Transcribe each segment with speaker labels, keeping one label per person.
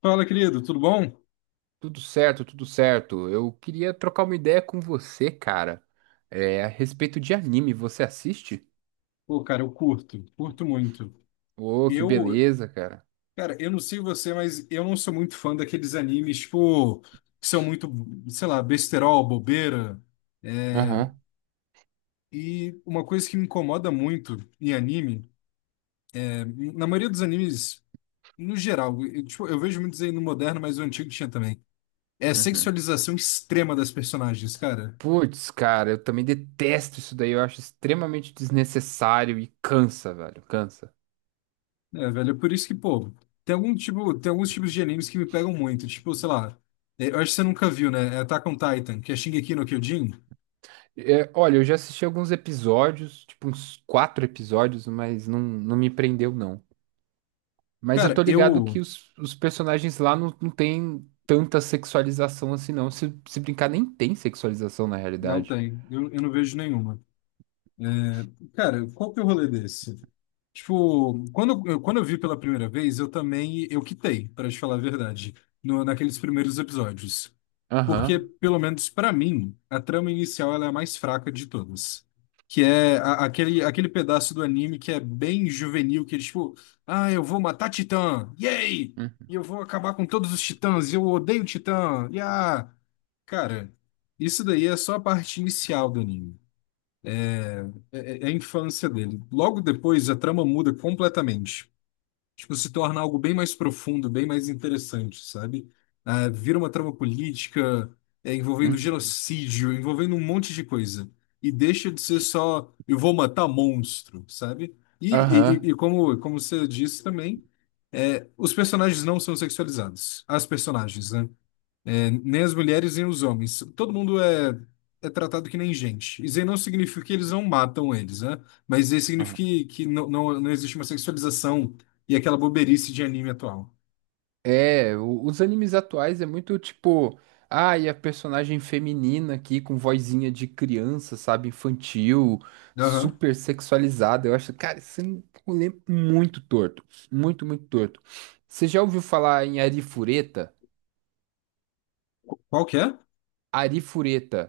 Speaker 1: Fala, querido, tudo bom?
Speaker 2: Tudo certo, tudo certo. Eu queria trocar uma ideia com você, cara. É, a respeito de anime, você assiste?
Speaker 1: Pô, cara, eu curto, curto muito.
Speaker 2: Ô, que
Speaker 1: Eu,
Speaker 2: beleza, cara.
Speaker 1: Cara, eu não sei você, mas eu não sou muito fã daqueles animes, tipo, que são muito, sei lá, besterol, bobeira.
Speaker 2: Aham.
Speaker 1: E uma coisa que me incomoda muito em anime, na maioria dos animes, no geral, eu, tipo, eu vejo muitos aí no moderno, mas o antigo tinha também, é a
Speaker 2: Uhum.
Speaker 1: sexualização extrema das personagens, cara.
Speaker 2: Putz, cara, eu também detesto isso daí. Eu acho extremamente desnecessário e cansa, velho. Cansa.
Speaker 1: É, velho, por isso que, pô, tem alguns tipos de animes que me pegam muito, tipo, sei lá, eu acho que você nunca viu, né? É Attack on Titan, que é Shingeki no Kyojin.
Speaker 2: É, olha, eu já assisti alguns episódios, tipo uns quatro episódios, mas não me prendeu, não. Mas eu
Speaker 1: Cara,
Speaker 2: tô ligado
Speaker 1: eu
Speaker 2: que os personagens lá não tem tanta sexualização assim, não. Se brincar, nem tem sexualização na
Speaker 1: não
Speaker 2: realidade.
Speaker 1: tenho, eu não vejo nenhuma. É, cara, qual que é o rolê desse? Tipo, quando eu vi pela primeira vez, eu também, eu quitei, para te falar a verdade, no, naqueles primeiros episódios. Porque,
Speaker 2: Aham.
Speaker 1: pelo menos pra mim, a trama inicial ela é a mais fraca de todas. Que é aquele pedaço do anime que é bem juvenil, que é tipo, ah, eu vou matar Titã, yay!
Speaker 2: Uhum.
Speaker 1: E eu vou acabar com todos os titãs, e eu odeio Titã, yeah! Cara, isso daí é só a parte inicial do anime. É a infância dele. Logo depois, a trama muda completamente. Tipo, se torna algo bem mais profundo, bem mais interessante, sabe? Ah, vira uma trama política, é, envolvendo
Speaker 2: Uhum.
Speaker 1: genocídio, envolvendo um monte de coisa. E deixa de ser só, eu vou matar monstro, sabe? E, e, e-
Speaker 2: Aham.
Speaker 1: e como, você disse também, é, os personagens não são sexualizados. As personagens, né? É, nem as mulheres, nem os homens. Todo mundo é, é tratado que nem gente. Isso aí não significa que eles não matam eles, né? Mas isso aí
Speaker 2: Aham.
Speaker 1: significa que não existe uma sexualização e aquela boberice de anime atual.
Speaker 2: É, os animes atuais é muito tipo, ah, e a personagem feminina aqui com vozinha de criança, sabe, infantil,
Speaker 1: Aham.
Speaker 2: super sexualizada. Eu acho, cara, isso é um rolê é muito torto, muito, muito torto. Você já ouviu falar em Arifureta?
Speaker 1: Qual que é?
Speaker 2: Arifureta.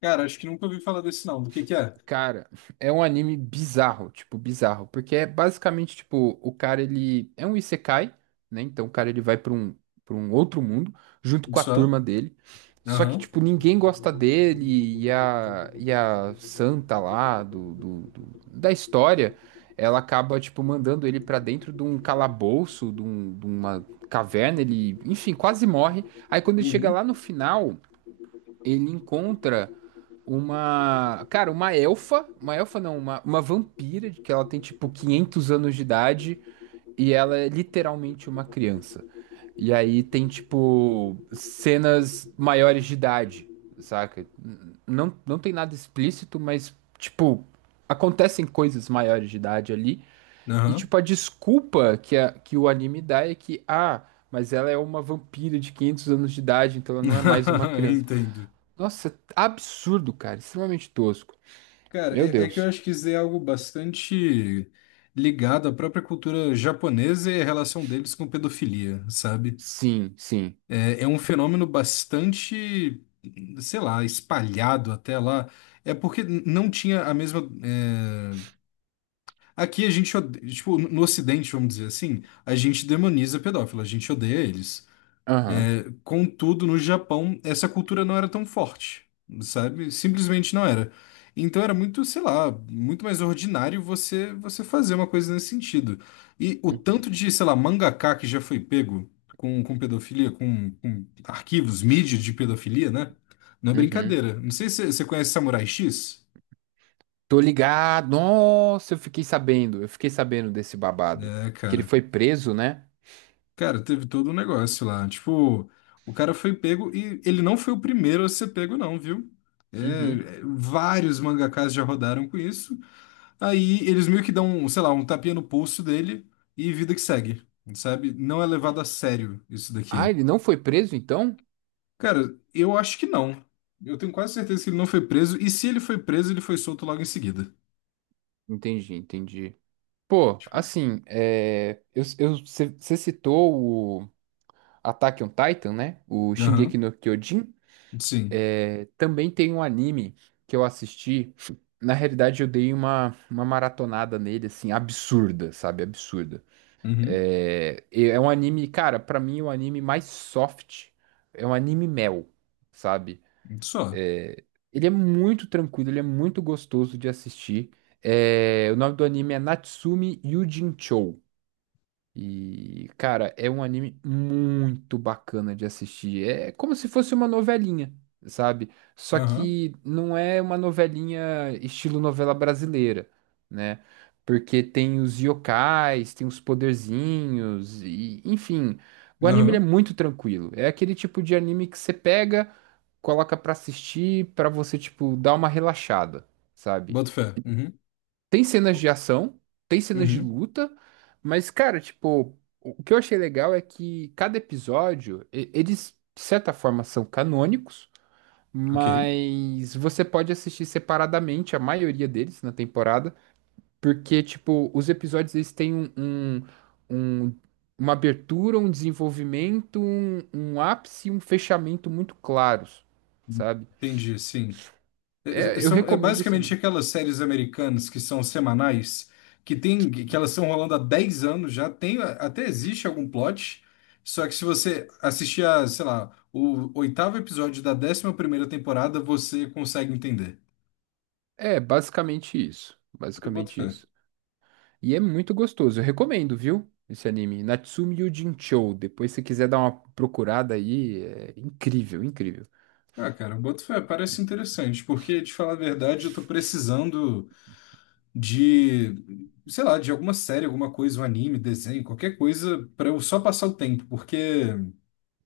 Speaker 1: Cara, acho que nunca ouvi falar desse não. Do que é?
Speaker 2: Cara, é um anime bizarro, tipo, bizarro, porque é basicamente, tipo, o cara, ele é um isekai, né? Então o cara, ele vai pra pra um outro mundo, junto com a
Speaker 1: Isso é?
Speaker 2: turma dele, só que,
Speaker 1: Aham.
Speaker 2: tipo, ninguém gosta dele, e a santa lá da história, ela acaba, tipo, mandando ele pra dentro de um calabouço, de, de uma caverna, ele, enfim, quase morre, aí quando ele chega
Speaker 1: Uhum.
Speaker 2: lá no final, ele encontra uma. Cara, uma elfa. Uma elfa não, uma vampira, de que ela tem tipo 500 anos de idade e ela é literalmente uma criança. E aí tem tipo cenas maiores de idade, saca? Não tem nada explícito, mas tipo acontecem coisas maiores de idade ali. E
Speaker 1: Aham.
Speaker 2: tipo a desculpa que, a, que o anime dá é que, ah, mas ela é uma vampira de 500 anos de idade, então ela não é mais uma criança.
Speaker 1: Entendo.
Speaker 2: Nossa, é absurdo, cara, extremamente tosco.
Speaker 1: Cara,
Speaker 2: Meu
Speaker 1: é que eu
Speaker 2: Deus.
Speaker 1: acho que isso é algo bastante ligado à própria cultura japonesa e a relação deles com pedofilia, sabe?
Speaker 2: Sim, sim.
Speaker 1: É, é um fenômeno bastante, sei lá, espalhado até lá. É porque não tinha a mesma. Aqui a gente, tipo, no Ocidente, vamos dizer assim, a gente demoniza pedófilo, a gente odeia eles.
Speaker 2: Aham.
Speaker 1: Contudo, no Japão, essa cultura não era tão forte, sabe? Simplesmente não era. Então era muito, sei lá, muito mais ordinário você fazer uma coisa nesse sentido. E o tanto de, sei lá, mangaka que já foi pego com, pedofilia, com arquivos, mídia de pedofilia, né? Não é
Speaker 2: Uhum.
Speaker 1: brincadeira. Não sei se você conhece Samurai X.
Speaker 2: Tô ligado. Nossa, eu fiquei sabendo. Eu fiquei sabendo desse babado.
Speaker 1: É,
Speaker 2: Que ele
Speaker 1: cara.
Speaker 2: foi preso, né?
Speaker 1: Cara, teve todo um negócio lá. Tipo, o cara foi pego e ele não foi o primeiro a ser pego, não, viu? É,
Speaker 2: Uhum.
Speaker 1: é, vários mangakás já rodaram com isso. Aí eles meio que dão, sei lá, um tapinha no pulso dele e vida que segue, sabe? Não é levado a sério isso
Speaker 2: Ah,
Speaker 1: daqui.
Speaker 2: ele não foi preso, então?
Speaker 1: Cara, eu acho que não. Eu tenho quase certeza que ele não foi preso. E se ele foi preso, ele foi solto logo em seguida.
Speaker 2: Entendi, entendi. Pô,
Speaker 1: Tipo,
Speaker 2: assim, é, você citou o Attack on Titan, né? O
Speaker 1: aham,
Speaker 2: Shingeki no Kyojin.
Speaker 1: sim.
Speaker 2: É, também tem um anime que eu assisti. Na realidade, eu dei uma maratonada nele, assim, absurda, sabe? Absurda.
Speaker 1: Uhum,
Speaker 2: É, é um anime, cara, pra mim é um anime mais soft. É um anime mel, sabe?
Speaker 1: só.
Speaker 2: Ele é muito tranquilo, ele é muito gostoso de assistir. É, o nome do anime é Natsume Yuujinchou. E, cara, é um anime muito bacana de assistir. É como se fosse uma novelinha, sabe? Só
Speaker 1: Aham,
Speaker 2: que não é uma novelinha estilo novela brasileira, né? Porque tem os yokais, tem os poderzinhos, e, enfim. O anime ele é
Speaker 1: aham.
Speaker 2: muito tranquilo. É aquele tipo de anime que você pega, coloca pra assistir, pra você, tipo, dar uma relaxada, sabe?
Speaker 1: Bota fé. Uhum,
Speaker 2: Tem cenas de
Speaker 1: co-
Speaker 2: ação, tem cenas de
Speaker 1: uhum,
Speaker 2: luta, mas, cara, tipo, o que eu achei legal é que cada episódio, eles, de certa forma, são canônicos,
Speaker 1: ok.
Speaker 2: mas você pode assistir separadamente a maioria deles na temporada, porque, tipo, os episódios, eles têm um- uma abertura, um desenvolvimento, um ápice e um fechamento muito claros, sabe?
Speaker 1: Entendi, sim. É, é- é,
Speaker 2: É, eu
Speaker 1: são, é
Speaker 2: recomendo esse
Speaker 1: basicamente
Speaker 2: anime.
Speaker 1: aquelas séries americanas que são semanais, que tem, que elas estão rolando há 10 anos já, tem, até existe algum plot, só que se você assistir a, sei lá, o oitavo episódio da 11ª temporada, você consegue entender.
Speaker 2: É, basicamente isso.
Speaker 1: Eu boto
Speaker 2: Basicamente
Speaker 1: fé.
Speaker 2: isso. E é muito gostoso. Eu recomendo, viu? Esse anime, Natsume Yuujinchou. Depois, se quiser dar uma procurada aí, é incrível, incrível.
Speaker 1: Ah, cara, eu boto fé, parece interessante, porque, de falar a verdade, eu tô precisando de, sei lá, de alguma série, alguma coisa, um anime, desenho, qualquer coisa, pra eu só passar o tempo, porque...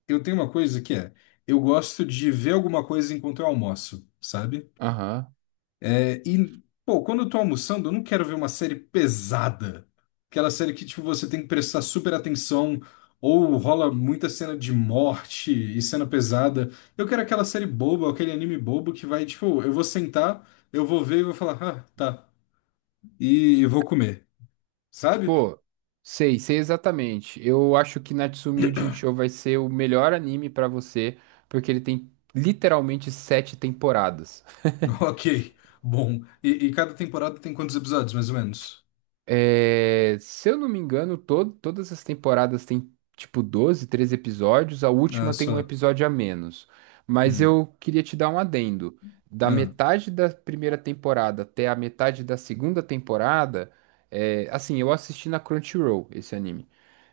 Speaker 1: eu tenho uma coisa que eu gosto de ver alguma coisa enquanto eu almoço, sabe?
Speaker 2: Aham.
Speaker 1: É, e, pô, quando eu tô almoçando, eu não quero ver uma série pesada. Aquela série que, tipo, você tem que prestar super atenção, ou rola muita cena de morte e cena pesada. Eu quero aquela série boba, aquele anime bobo que vai, tipo, eu vou sentar, eu vou ver e vou falar, ah, tá, e vou comer, sabe?
Speaker 2: Pô, sei, sei exatamente. Eu acho que Natsume Yuujinchou vai ser o melhor anime pra você, porque ele tem literalmente 7 temporadas.
Speaker 1: Ok, bom. E cada temporada tem quantos episódios, mais ou menos?
Speaker 2: É, se eu não me engano, todas as temporadas têm tipo 12, 13 episódios, a
Speaker 1: Ah,
Speaker 2: última tem um
Speaker 1: só.
Speaker 2: episódio a menos. Mas
Speaker 1: Hum.
Speaker 2: eu queria te dar um adendo. Da
Speaker 1: Ah,
Speaker 2: metade da primeira temporada até a metade da segunda temporada, é, assim, eu assisti na Crunchyroll esse anime.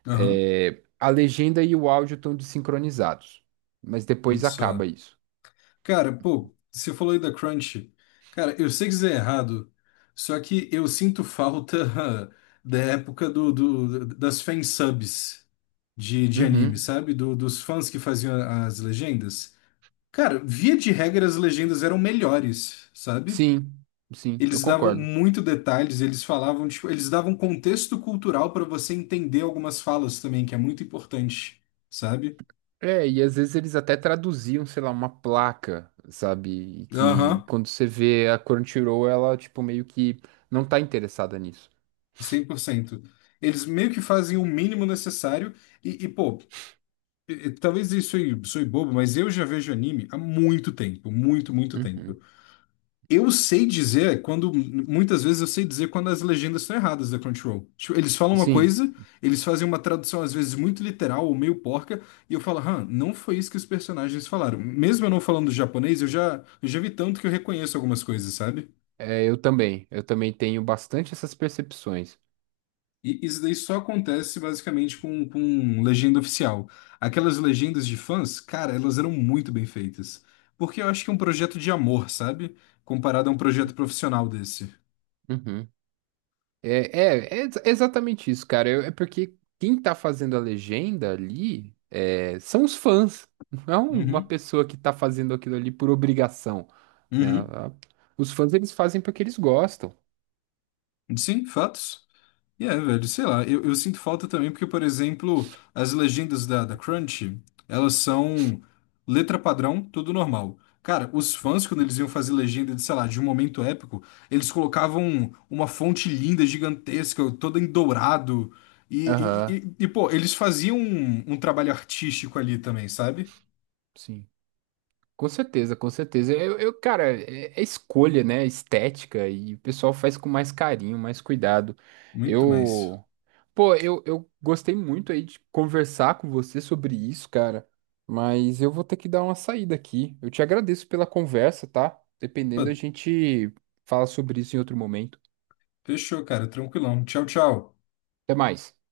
Speaker 1: aham.
Speaker 2: É, a legenda e o áudio estão desincronizados, mas depois
Speaker 1: Só.
Speaker 2: acaba isso.
Speaker 1: Cara, pô, você falou aí da Crunch. Cara, eu sei que isso é errado, só que eu sinto falta da época das fansubs de anime,
Speaker 2: Uhum.
Speaker 1: sabe? Dos fãs que faziam as legendas. Cara, via de regra, as legendas eram melhores, sabe?
Speaker 2: Sim, sim, eu
Speaker 1: Eles davam
Speaker 2: concordo.
Speaker 1: muito detalhes, eles falavam, tipo, eles davam contexto cultural pra você entender algumas falas também, que é muito importante, sabe?
Speaker 2: É, e às vezes eles até traduziam, sei lá, uma placa, sabe? E que
Speaker 1: Aham.
Speaker 2: quando você vê a Crunchyroll, ela, tipo, meio que não tá interessada nisso.
Speaker 1: 100%. Eles meio que fazem o mínimo necessário e, pô, e talvez isso aí soe bobo, mas eu já vejo anime há muito tempo, muito, muito
Speaker 2: Uhum.
Speaker 1: tempo. Eu sei dizer quando, muitas vezes eu sei dizer quando as legendas estão erradas da Crunchyroll. Tipo, eles falam uma
Speaker 2: Sim,
Speaker 1: coisa, eles fazem uma tradução às vezes muito literal ou meio porca, e eu falo, hã, não foi isso que os personagens falaram. Mesmo eu não falando japonês, eu já vi tanto que eu reconheço algumas coisas, sabe?
Speaker 2: é, eu também. Eu também tenho bastante essas percepções.
Speaker 1: E isso daí só acontece basicamente com, legenda oficial. Aquelas legendas de fãs, cara, elas eram muito bem feitas. Porque eu acho que é um projeto de amor, sabe? Comparado a um projeto profissional desse.
Speaker 2: Uhum. É, é exatamente isso, cara. É porque quem tá fazendo a legenda ali é, são os fãs. Não é um, uma
Speaker 1: Uhum,
Speaker 2: pessoa que tá fazendo aquilo ali por obrigação, né?
Speaker 1: uhum.
Speaker 2: Os fãs, eles fazem porque eles gostam.
Speaker 1: Sim, fatos. E é, velho, sei lá, eu sinto falta também porque, por exemplo, as legendas da Crunchy, elas são letra padrão, tudo normal. Cara, os fãs, quando eles iam fazer legenda de, sei lá, de um momento épico, eles colocavam uma fonte linda, gigantesca, toda em dourado. E, e,
Speaker 2: Aham,
Speaker 1: e- e, pô, eles faziam um trabalho artístico ali também, sabe?
Speaker 2: sim. Com certeza, com certeza. Cara, é, é escolha, né? Estética e o pessoal faz com mais carinho, mais cuidado.
Speaker 1: Muito mais.
Speaker 2: Eu, pô, eu gostei muito aí de conversar com você sobre isso, cara. Mas eu vou ter que dar uma saída aqui. Eu te agradeço pela conversa, tá?
Speaker 1: Pô,
Speaker 2: Dependendo, a gente fala sobre isso em outro momento.
Speaker 1: fechou, cara, tranquilão. Tchau, tchau.
Speaker 2: Até mais.